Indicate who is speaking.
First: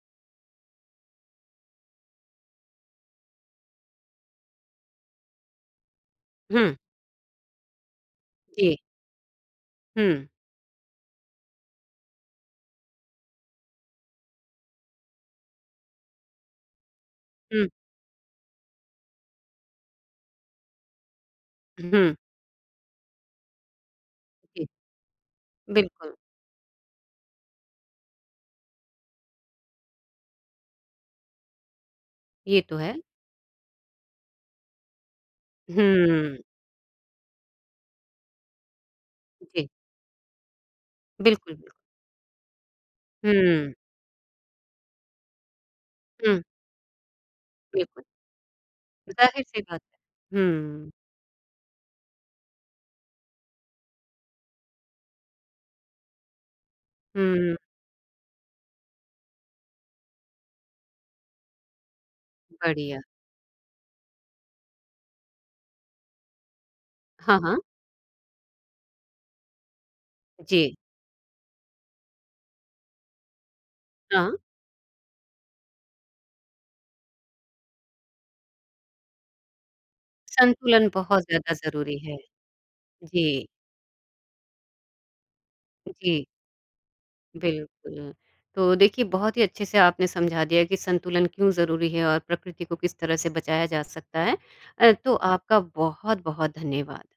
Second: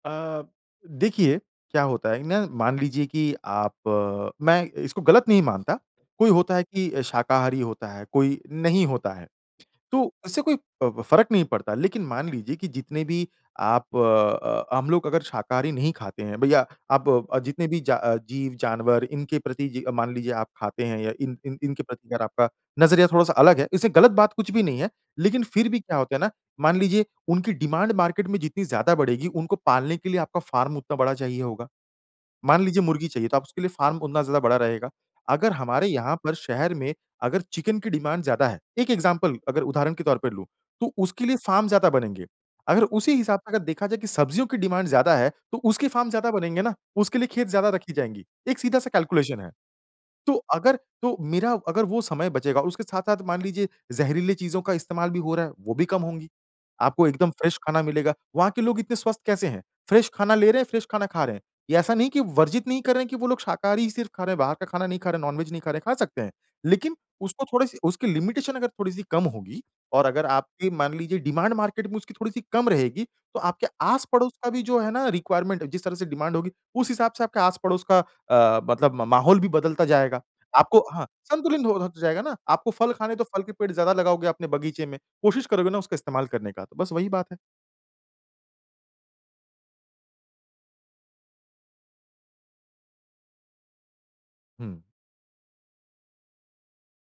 Speaker 1: अ, देखिए, क्या होता है ना मान लीजिए कि आप मैं इसको गलत नहीं मानता कोई होता है
Speaker 2: हुँ।
Speaker 1: कि शाकाहारी होता है, कोई
Speaker 2: जी।
Speaker 1: नहीं होता है। तो
Speaker 2: हुँ।
Speaker 1: इससे कोई अ, ब फ़र्क नहीं पड़ता, लेकिन मान लीजिए कि जितने भी आप अ, हम लोग अगर शाकाहारी नहीं खाते हैं, भईया आप अ, जितने
Speaker 2: हुँ।
Speaker 1: भी जा अ, जीव-जानवर इनके प्रति जी अ, मान लीजिए आप खाते हैं या इन इन इनके प्रति
Speaker 2: हुँ।
Speaker 1: अगर आपका नज़रिया थोड़ा-सा अलग है इससे गलत बात कुछ भी
Speaker 2: जी।
Speaker 1: नहीं है, लेकिन फिर भी क्या
Speaker 2: बिल्कुल।
Speaker 1: होता है ना मान लीजिए उनकी डिमांड मार्केट में जितनी ज़्यादा बढ़ेगी उनको पालने के लिए आपका फ़ार्म उतना बड़ा चाहिए होगा, मान
Speaker 2: ये तो
Speaker 1: लीजिए
Speaker 2: है।
Speaker 1: मुर्गी चाहिए तो उसके लिए फ़ार्म उतना ज़्यादा बड़ा रहेगा। अगर हमारे यहाँ पर
Speaker 2: हुँ।
Speaker 1: शहर में अगर चिकन की डिमांड ज़्यादा है, 1 एग्ज़ाम्पल अगर
Speaker 2: जी।
Speaker 1: उदाहरण के तौर पर लूँ तो उसके लिए
Speaker 2: बिल्कुल,
Speaker 1: फ़ार्म
Speaker 2: बिल
Speaker 1: ज़्यादा बनेंगे। अगर उसी हिसाब से अगर
Speaker 2: हुँ।
Speaker 1: देखा जाए कि सब्ज़ियों की डिमांड ज़्यादा है तो उसके फ़ार्म ज़्यादा
Speaker 2: हुँ।
Speaker 1: बनेंगे ना, उसके लिए खेत ज़्यादा रखी
Speaker 2: बिल्कुल।
Speaker 1: जाएँगी, एक सीधा-सा कैलकुलेशन है।
Speaker 2: ज़ाहिर-सी बात,
Speaker 1: तो अगर
Speaker 2: हम्म।
Speaker 1: तो मेरा अगर वो समय बचेगा और उसके साथ-साथ मान लीजिए ज़हरीली चीज़ों का इस्तेमाल भी हो रहा है, वो भी कम होंगीं, आपको एकदम
Speaker 2: हुँ।
Speaker 1: फ़्रेश खाना मिलेगा। वहाँ के लोग इतने स्वस्थ कैसे हैं? फ़्रेश खाना ले रहे हैं, फ़्रेश खाना खा रहे हैं। ये ऐसा नहीं कि वर्जित नहीं कर
Speaker 2: बढ़िया।
Speaker 1: रहे हैं कि वो लोग शाकाहारी ही सिर्फ़ खा रहे हैं, बाहर का खाना नहीं खा रहे हैं, नॉन-वेज नहीं खा रहे हैं, खा सकते हैं। लेकिन
Speaker 2: हाँ,
Speaker 1: उसको
Speaker 2: हाँ।
Speaker 1: थोड़ी-सी उसकी लिमिटेशन अगर थोड़ी-सी कम होगी और अगर आपकी
Speaker 2: जी।
Speaker 1: मान लीजिए डिमांड मार्केट में उसकी थोड़ी-सी कम रहेगी तो आपके आस-पड़ोस
Speaker 2: हाँ।
Speaker 1: का भी जो है ना रिक्वायरमेंट है जिस तरह से डिमांड होगी, उस हिसाब से आपके आस-पड़ोस का अ, मतलब म माहौल भी बदलता जाएगा। आपको
Speaker 2: संतुलन
Speaker 1: हाँ,
Speaker 2: बहुत ज़्यादा
Speaker 1: संतुलित हो
Speaker 2: ज़रूरी
Speaker 1: होता
Speaker 2: है,
Speaker 1: जाएगा ना? आपको फ़ल खाने हैं तो फल
Speaker 2: जी।
Speaker 1: के पेड़ ज़्यादा लगाओगे अपने बगीचे में, कोशिश करोगे ना उसका
Speaker 2: जी।
Speaker 1: इस्तेमाल करने का तो बस वही बात है।
Speaker 2: बिल्कुल, तो देखिए बहुत ही अच्छे से आपने समझा दिया कि संतुलन क्यों ज़रूरी है और प्रकृति को किस तरह से बचाया जा सकता है।
Speaker 1: हुँ।
Speaker 2: अ, तो आपका बहुत-बहुत धन्यवाद।